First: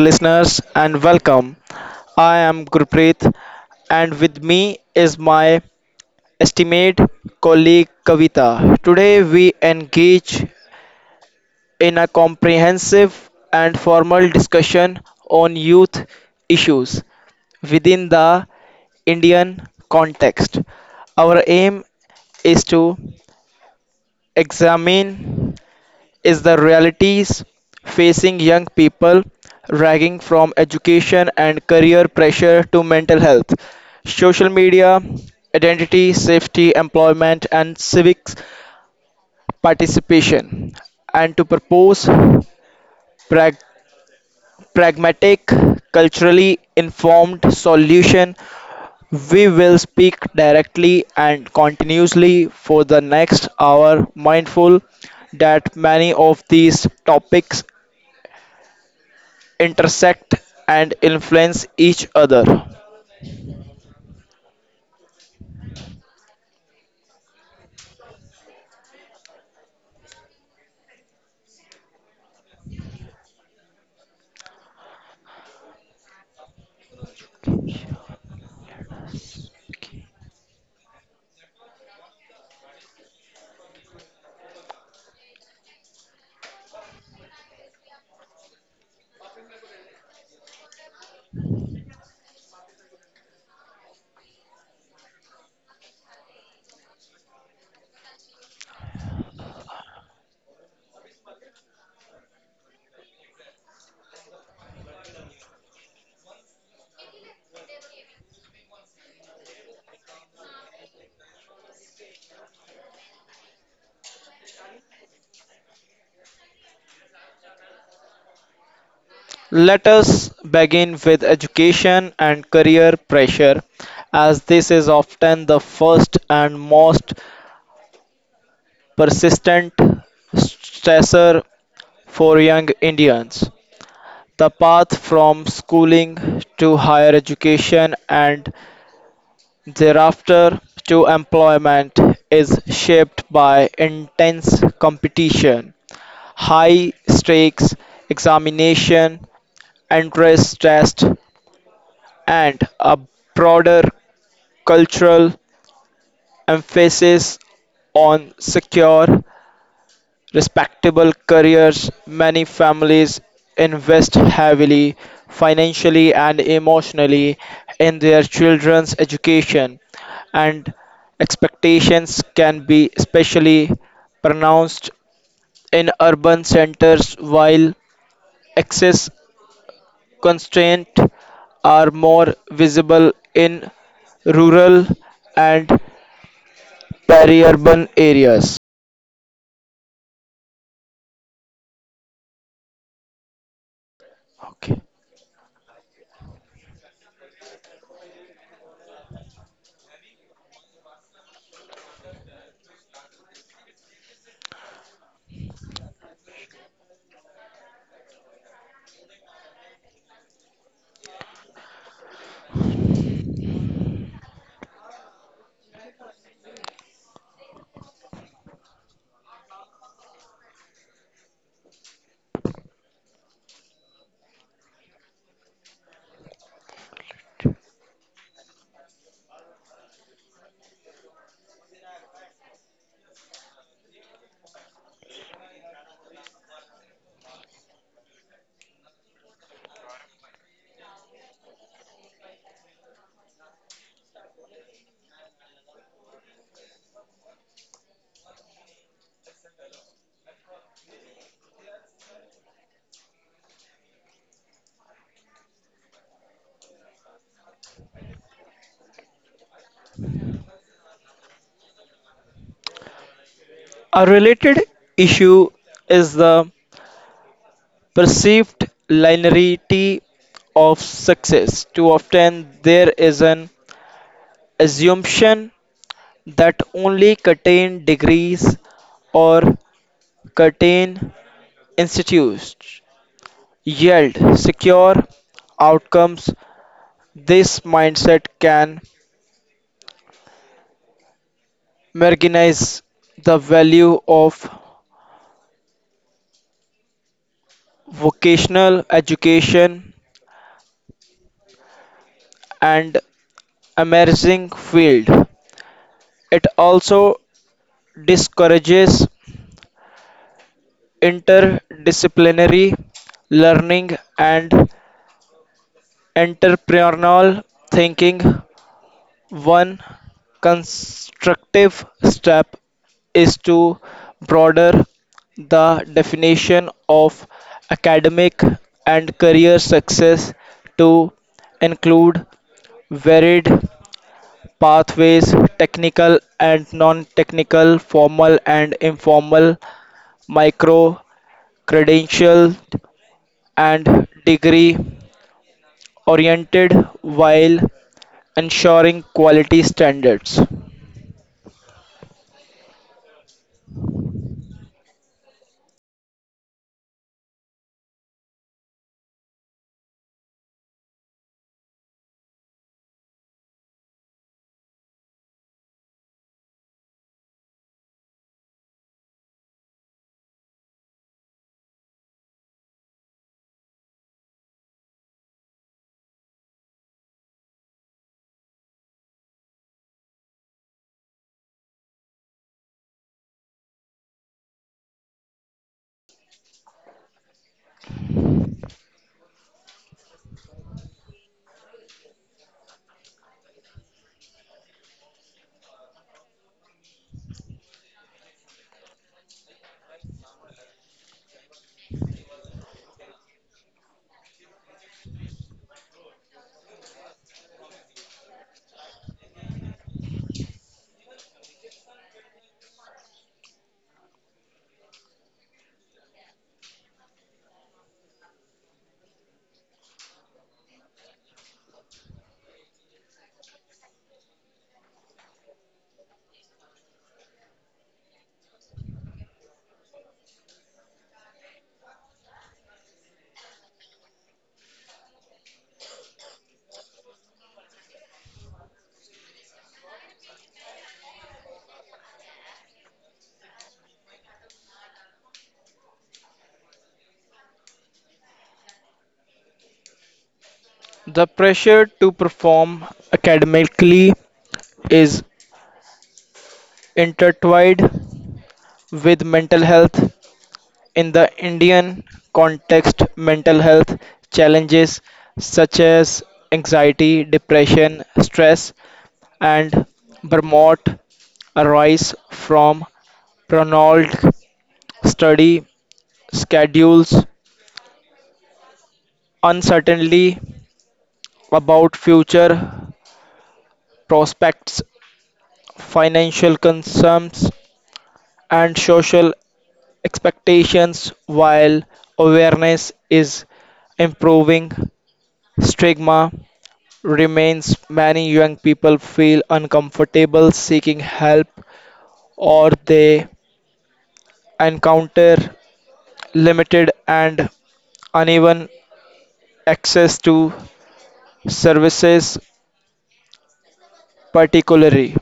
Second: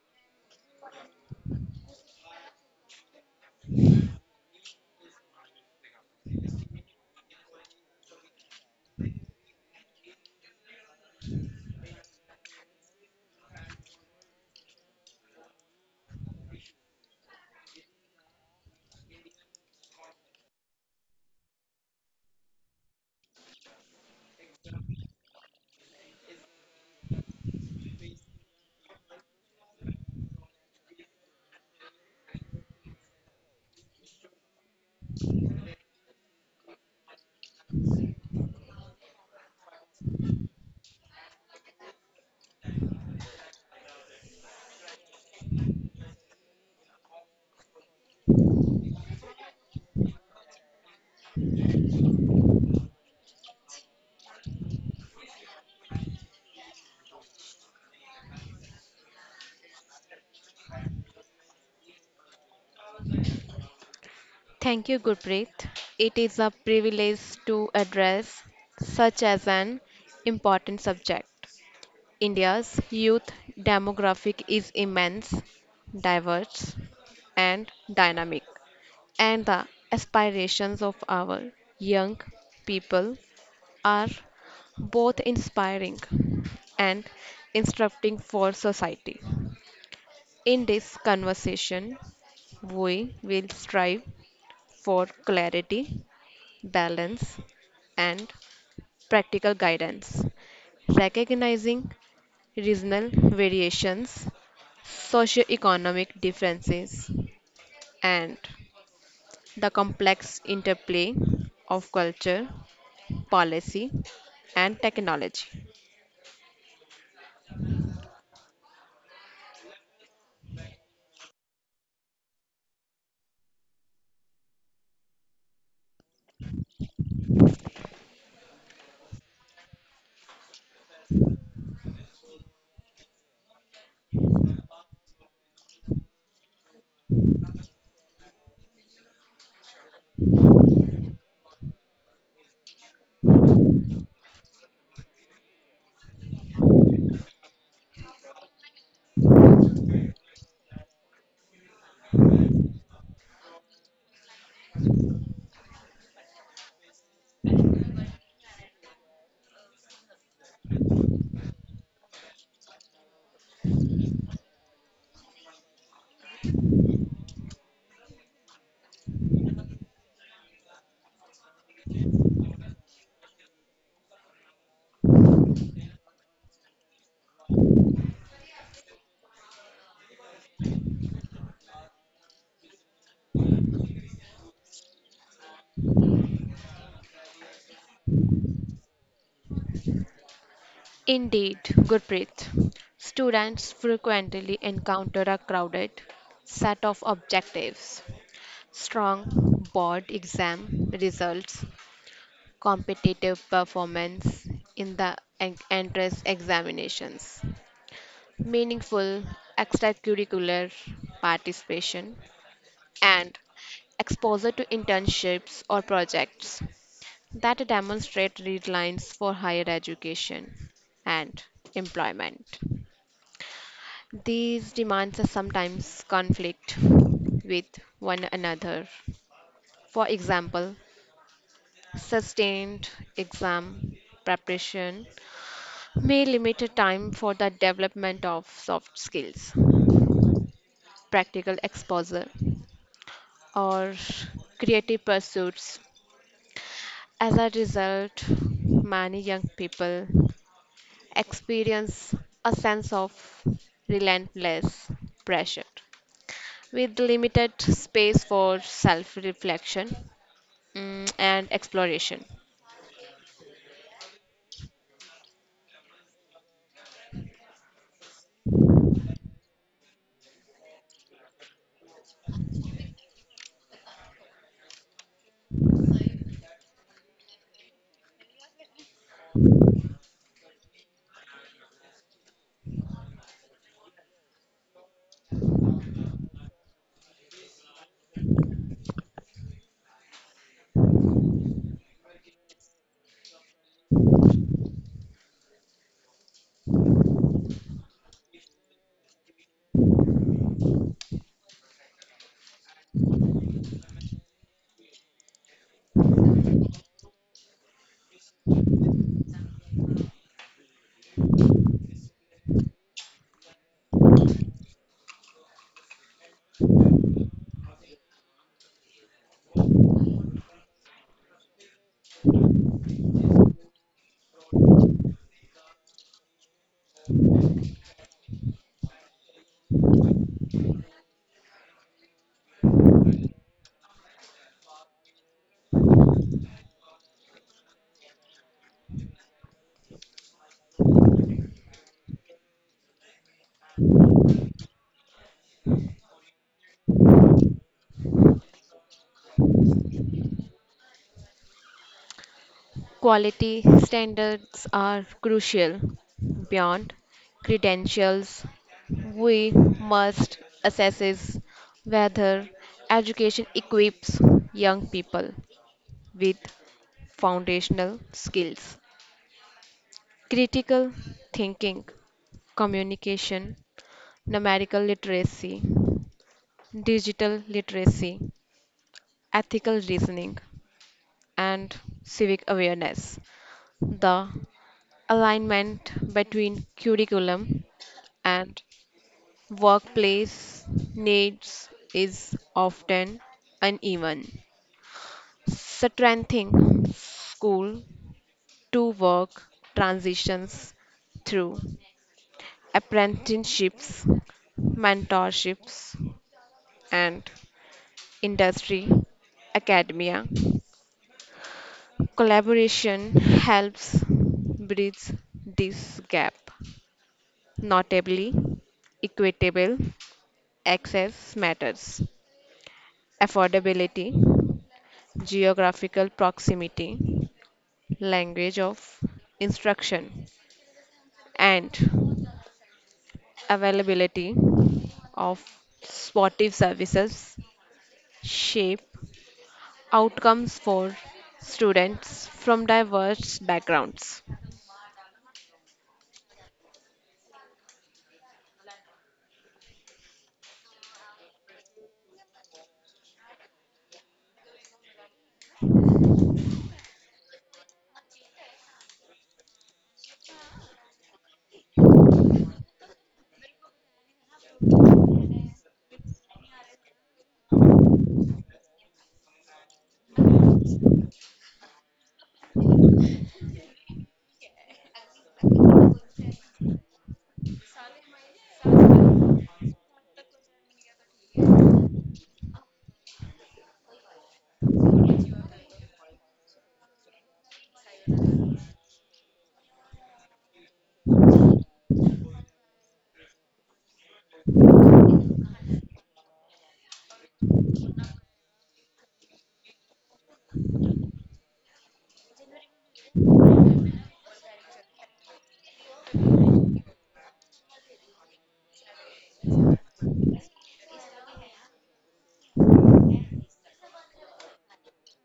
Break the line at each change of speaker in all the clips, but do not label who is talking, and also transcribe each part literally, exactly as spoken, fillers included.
listeners and welcome. I am Gurpreet and with me is my esteemed colleague Kavita. Today we engage in a comprehensive and formal discussion on youth issues within the Indian context. Our aim is to examine is the realities facing young people ranging from education and career pressure to mental health, social media, identity, safety, employment, and civic participation, and to propose pragmatic, culturally informed solution. We will speak directly and continuously for the next hour, mindful that many of these topics intersect and influence each other.
Thank you, Gurpreet. It is a privilege to address such as an important subject. India's youth demographic is immense, diverse, and dynamic, and the aspirations of our young people are both inspiring and instructing for society. In this conversation, we will strive for clarity balance, and practical guidance. Recognizing regional variations, socioeconomic differences, and the complex interplay of culture, policy, and technology.
Let us begin with education and career pressure, as this is often the first and most persistent stressor for young Indians. The path from schooling to higher education and thereafter to employment is shaped by intense competition, high stakes examination, entrance test, and a broader cultural emphasis on secure respectable careers. Many families invest heavily financially and emotionally in their children's education, and expectations can be especially pronounced in urban centers while access constraints are more visible in rural and peri-urban areas.
Indeed, Gurpreet, students frequently encounter a
Okay.
crowded set of objectives. Strong board exam results, competitive performance in the en- entrance examinations, meaningful extracurricular participation, and exposure to internships or projects that demonstrate deadlines for higher education and employment. These demands are sometimes conflict with one another. For example, sustained exam preparation may limit time for the development of soft skills, practical exposure, or creative pursuits. As a result, many young people experience a sense of relentless pressure with limited space for self reflection and exploration.
A related issue is the perceived linearity of success. Too often, there is an assumption that only certain degrees or certain institutes yield secure outcomes. This mindset can marginalize the value of vocational education and emerging field. It also discourages interdisciplinary learning and entrepreneurial thinking. One constructive step is to broaden the definition of academic and career success to include varied pathways technical and non technical, formal and informal, micro credential and degree oriented while ensuring quality standards.
Quality standards are crucial. Beyond credentials, we must assess whether education equips young people with foundational skills, critical thinking, communication, numerical literacy, digital literacy, ethical reasoning, and civic awareness. The alignment between curriculum and workplace needs is often uneven. Strengthening school to work transitions through apprenticeships, mentorships, and industry, academia. Collaboration helps bridge this gap. Notably, equitable access matters. Affordability geographical proximity, language of instruction, and availability of supportive services shape outcomes for students from diverse backgrounds.
The pressure to perform academically is intertwined with mental health. In the Indian context, mental health challenges such as anxiety, depression, stress, and burnout arise from prolonged study schedules, uncertainty about future prospects, financial concerns, and social expectations while awareness is improving. Stigma remains, many young people feel uncomfortable seeking help or they encounter limited and uneven access to services, particularly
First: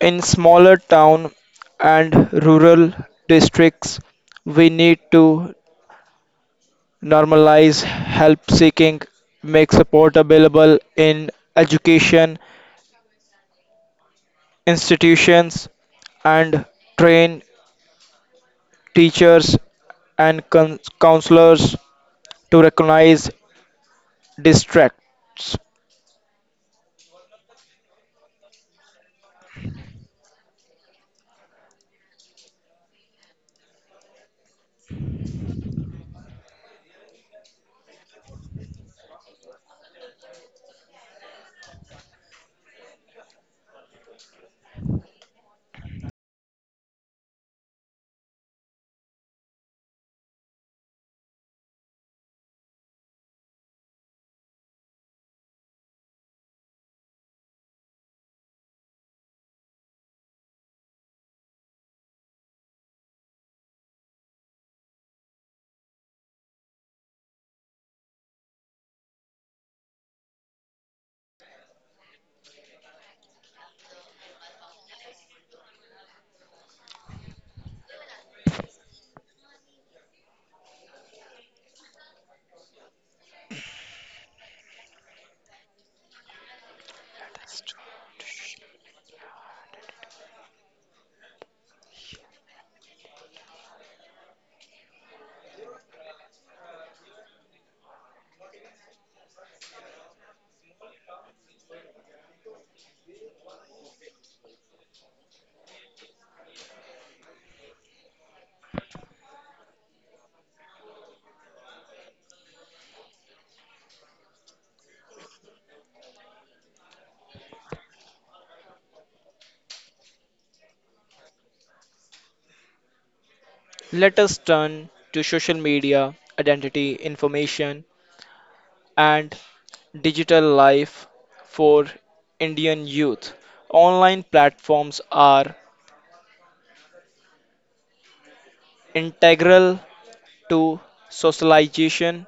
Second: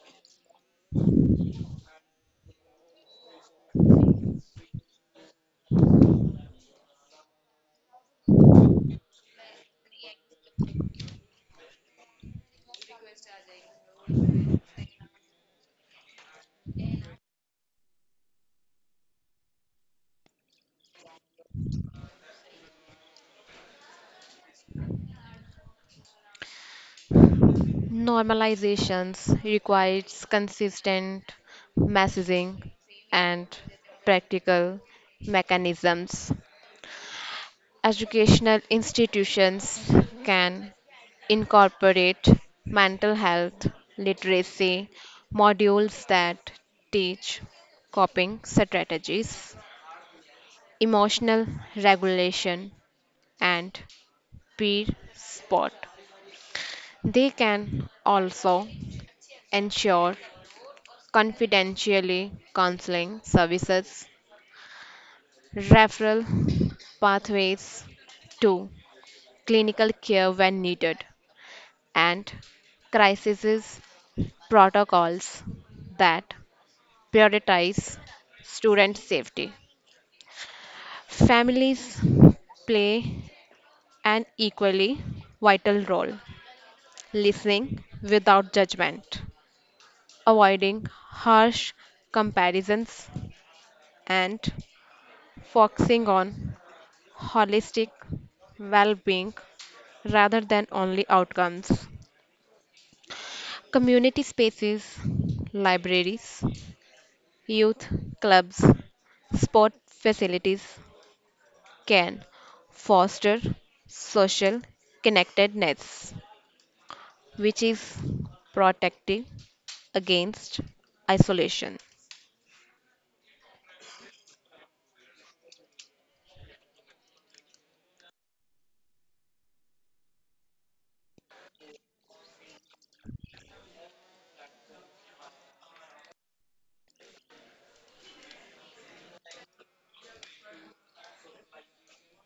in smaller town and rural districts. We need to normalize help seeking, make support available in education institutions, and train teachers and con- counselors to recognize distracts.
Normalizations requires consistent messaging and practical mechanisms. Educational institutions can incorporate mental health literacy modules that teach coping strategies, emotional regulation, and peer support. They can also ensure confidentially counseling services, referral pathways to clinical care when needed, and crisis protocols that prioritize student safety. Families play an equally vital role, listening without judgment, avoiding harsh comparisons, and focusing on holistic well being rather than only outcomes. Community spaces, libraries, youth clubs, sport facilities can foster social connectedness, which is protective against isolation.
Let us turn to social media, identity, information, and digital life for Indian youth. Online platforms are integral to socialization,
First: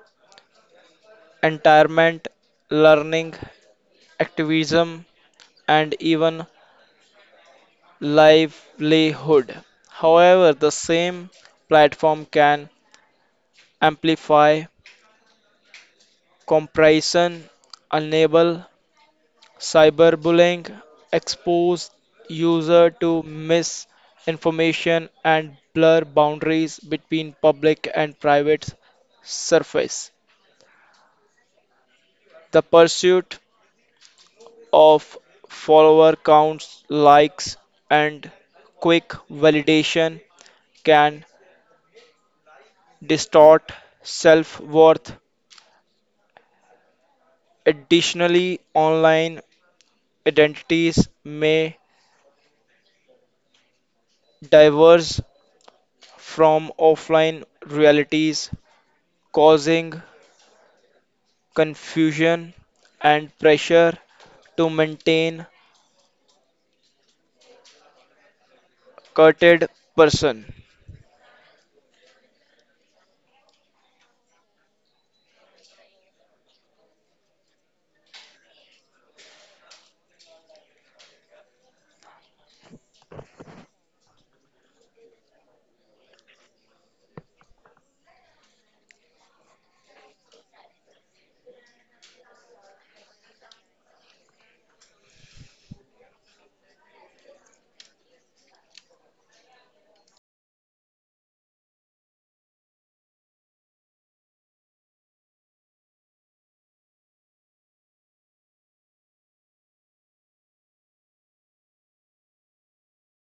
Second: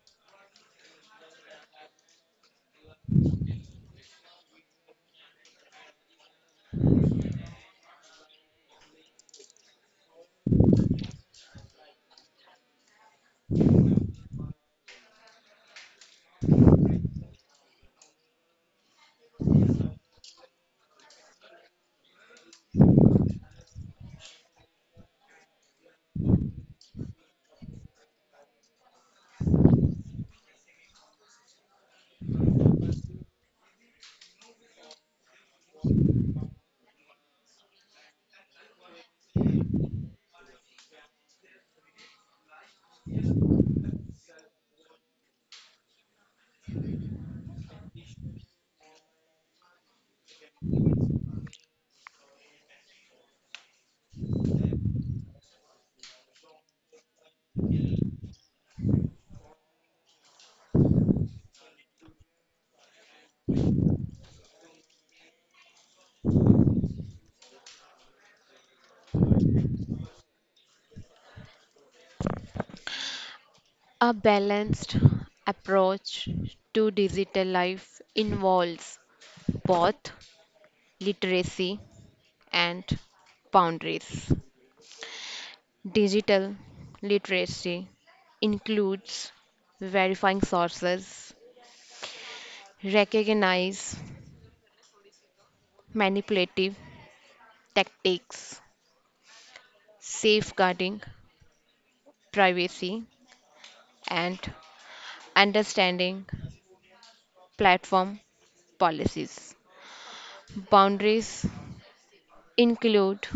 entertainment, learning, activism, and even livelihood. However, the same platform can amplify, compression, enable cyberbullying, expose user to misinformation and blur boundaries between public and private surface. The pursuit of follower counts, likes, and quick validation can distort self worth. Additionally, online identities may diverge from offline realities, causing confusion and pressure to maintain curted person.
A balanced approach to digital life involves both literacy and boundaries. Digital literacy includes verifying sources, recognize manipulative tactics, safeguarding privacy, and understanding platform policies. Boundaries include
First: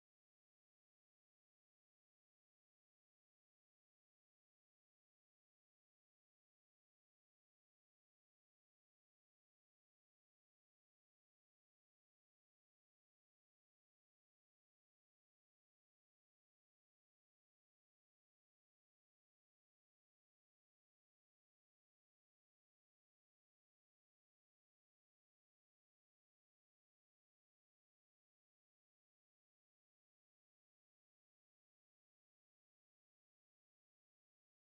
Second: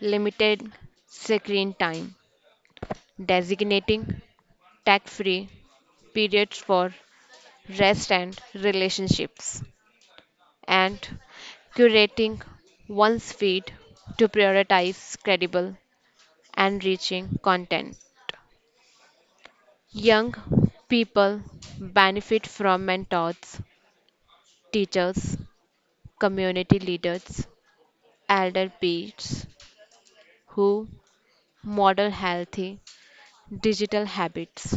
limited screen time, designating tech free periods for rest and relationships, and curating one's feed to prioritize credible and reaching content. Young people benefit from mentors, teachers, community leaders, elder peers who model healthy digital habits.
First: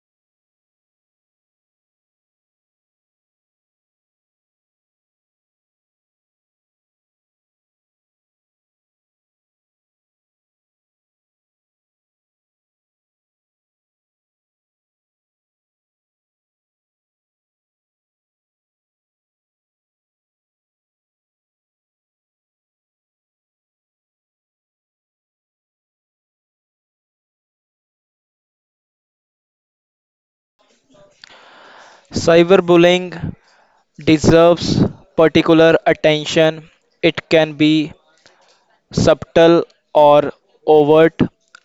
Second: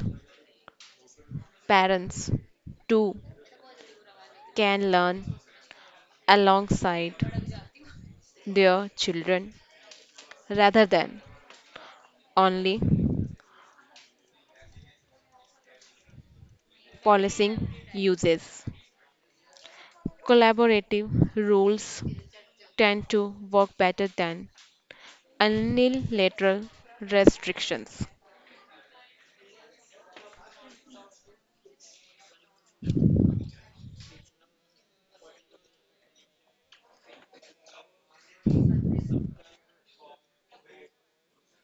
Parents, too, can learn alongside their children rather than only policing uses. Collaborative rules tend to work better than unilateral restrictions.
Cyberbullying deserves particular attention. It can be subtle or overt,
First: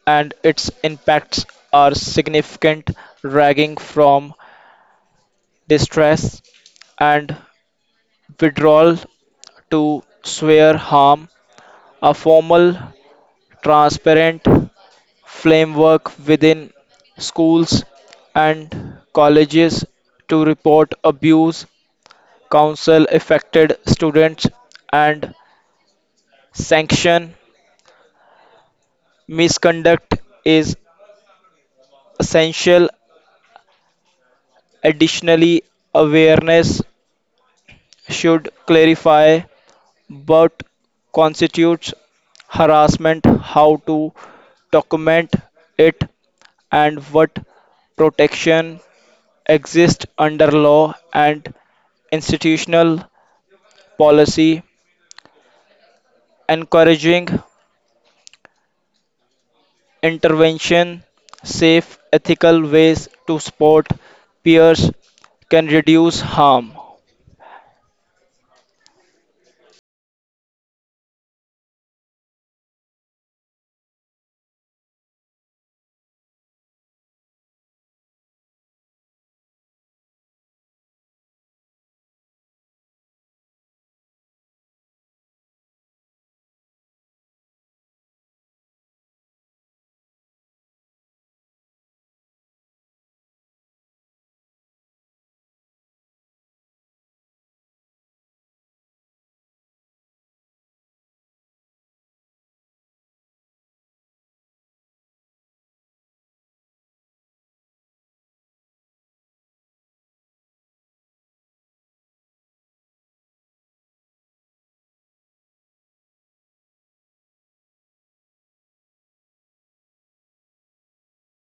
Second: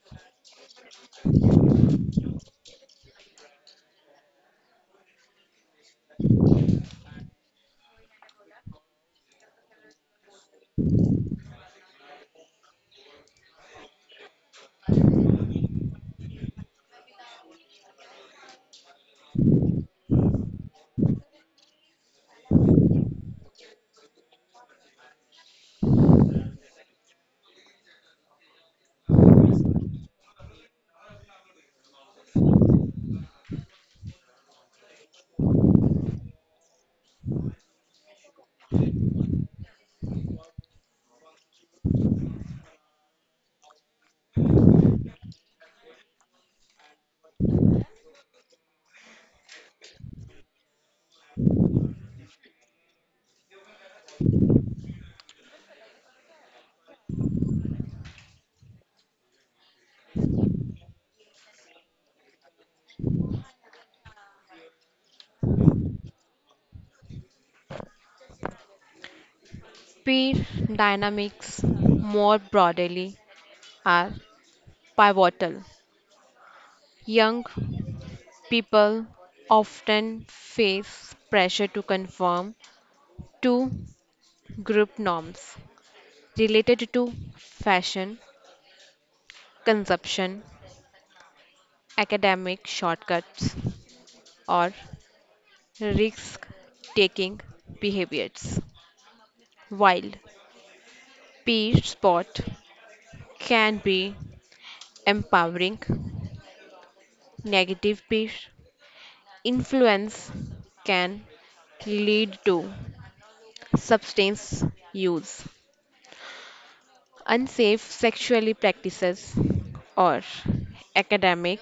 and its impacts are significant, ranging from distress and withdrawal to severe harm. A formal transparent framework within schools and colleges to report abuse, counsel affected students, and sanction misconduct is essential. Additionally, awareness should clarify what constitutes harassment, how to document it, and what protection exists under law and institutional policy, encouraging intervention, safe, ethical ways to support peers can reduce harm.
Speed dynamics, more broadly, are pivotal. Young people often face pressure to conform to group norms related to fashion, consumption, academic shortcuts, or risk taking behaviors. While peer support can be empowering, negative peer influence can lead to substance use, unsafe sexually practices, or academic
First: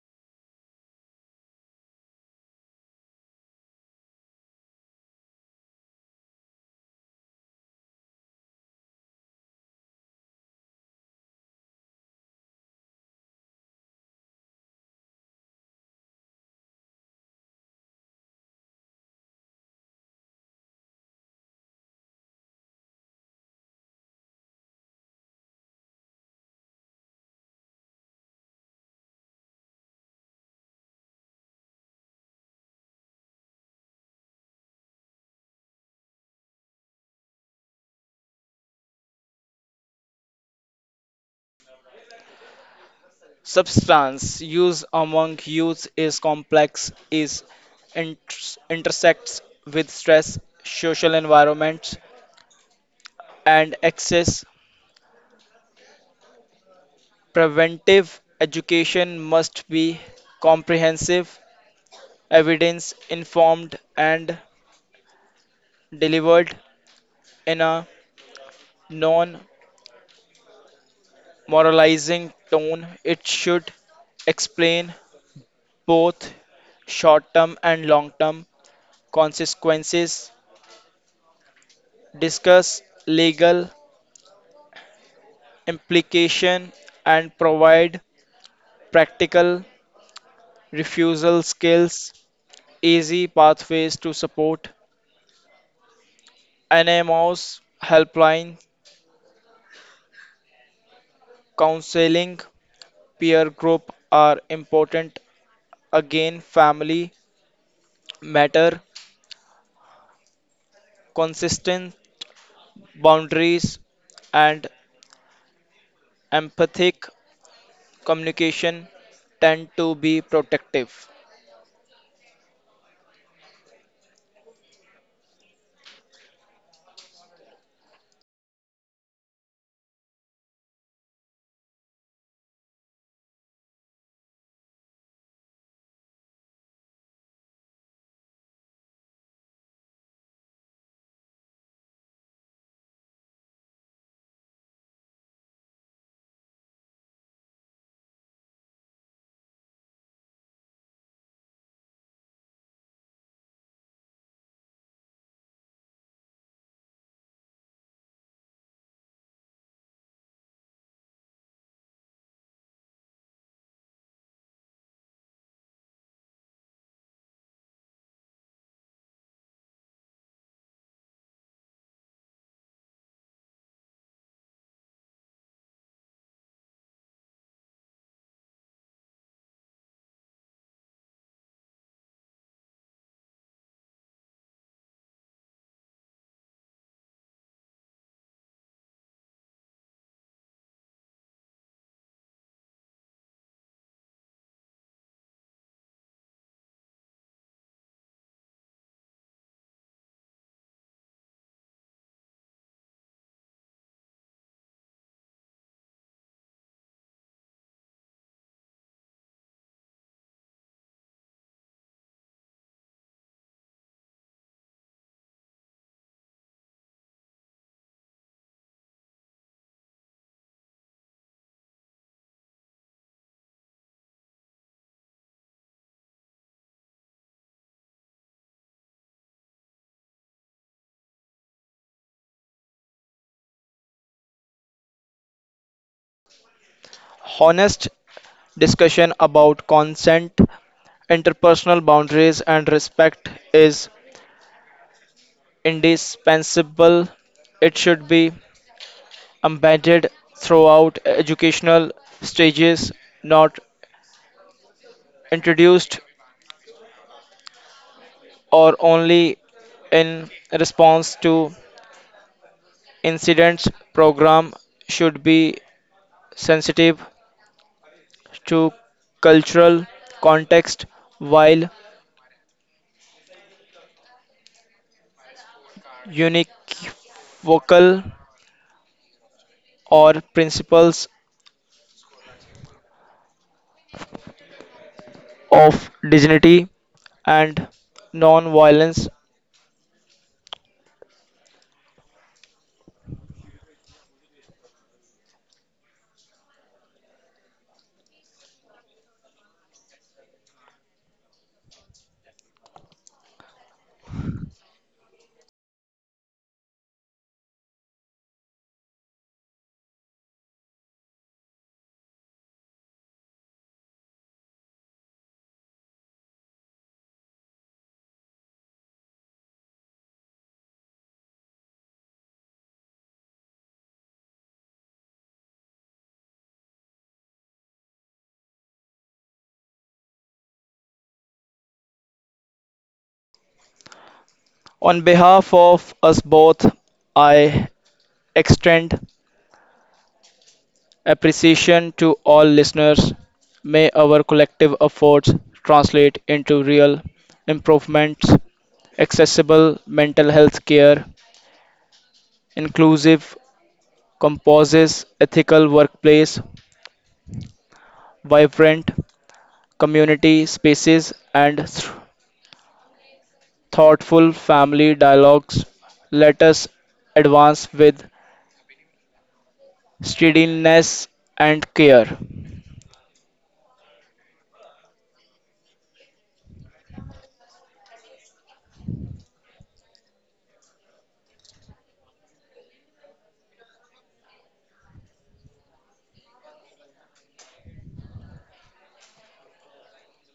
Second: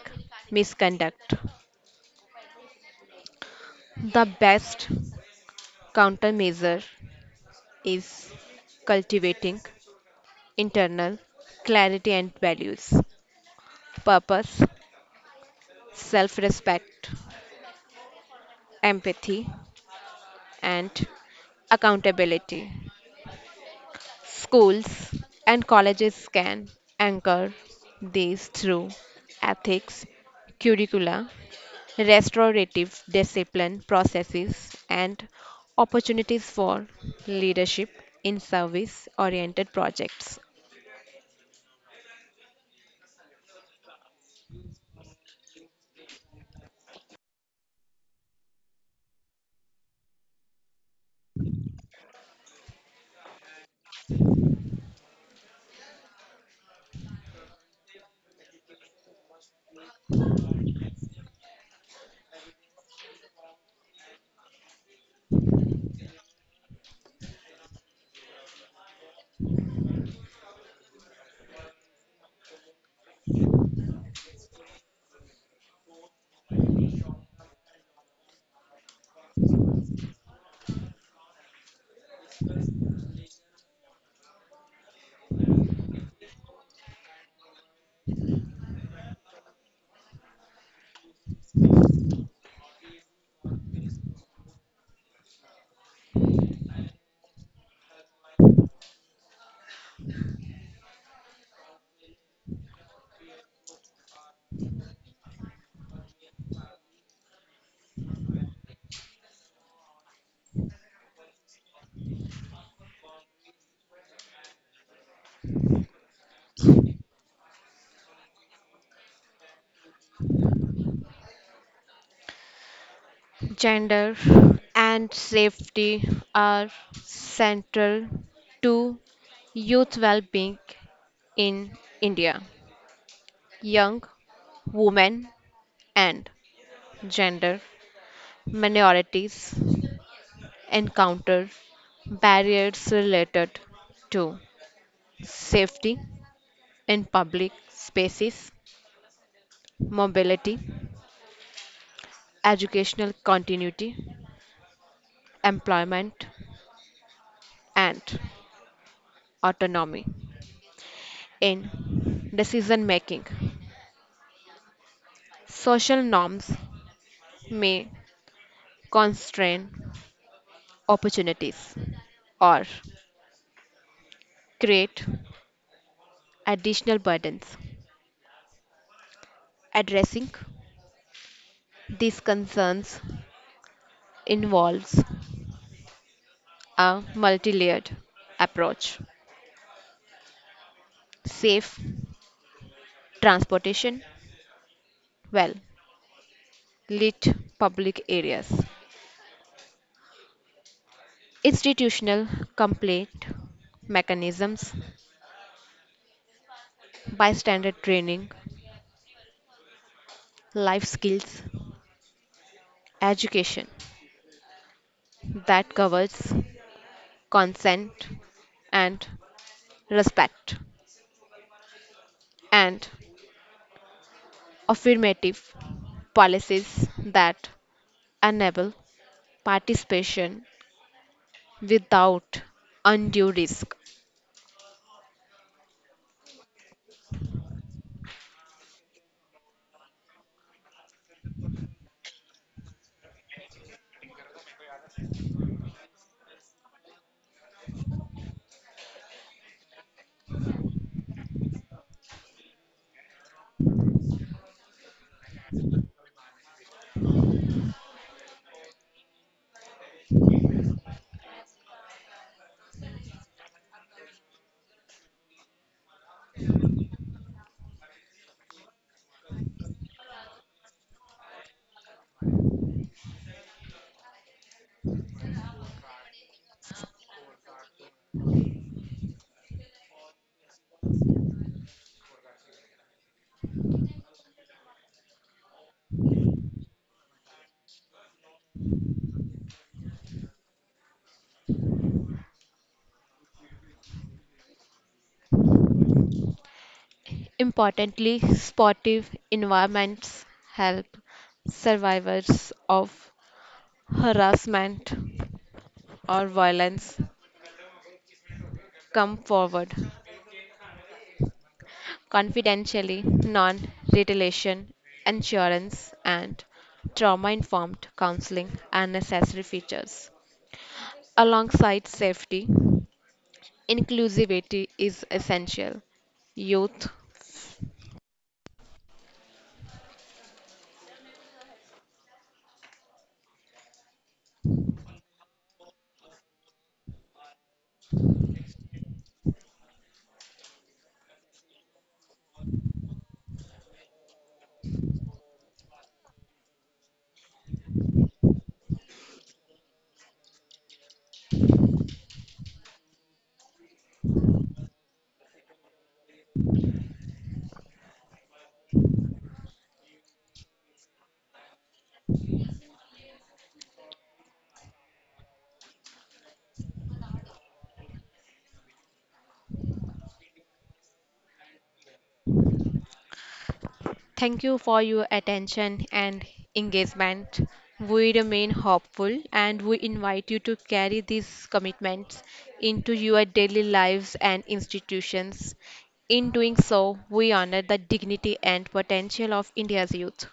misconduct. The best countermeasure is cultivating internal clarity and values, purpose, self respect, empathy, and accountability. Schools and colleges can anchor these through ethics, curricula, restorative discipline processes, and opportunities for leadership in service oriented projects.
Substance use among youth is complex, is inter- intersects with stress, social environments, and access. Preventive education must be comprehensive, evidence informed, and delivered in a non moralizing tone. It should explain both short term and long term consequences, discuss legal implication and provide practical refusal skills, easy pathways to support, N M Os, helpline, counseling, peer group are important. Again, family matter, consistent boundaries and empathic communication tend to be protective.
Gender and safety are central to youth well being in India. Young women and gender minorities encounter barriers related to safety in public spaces, mobility, educational continuity, employment, and autonomy in decision making. Social norms may constrain opportunities or create additional burdens. Addressing these concerns involves a multi-layered approach, safe transportation, well lit public areas, institutional complaint mechanisms, bystander training, life skills education that covers consent and respect, and affirmative policies that enable participation without undue risk.
Honest discussion about consent, interpersonal boundaries, and respect is indispensable. It should be embedded throughout educational stages, not introduced or only in response to incidents. Program should be sensitive to cultural context while univocal or principles of dignity and non-violence.
Importantly, sportive environments help survivors of harassment or violence come forward confidentially, non retaliation, insurance, and trauma informed counseling are necessary features. Alongside safety, inclusivity is essential. Youth.
On behalf of us both, I extend appreciation to all listeners. May our collective efforts translate into real improvements, accessible mental health care, inclusive composes, ethical workplace, vibrant community spaces, and th- thoughtful family dialogues. Let us advance with steadiness and care.
Thank you for your attention and engagement. We remain hopeful and we invite you to carry these commitments into your daily lives and institutions. In doing so, we honor the dignity and potential of India's youth.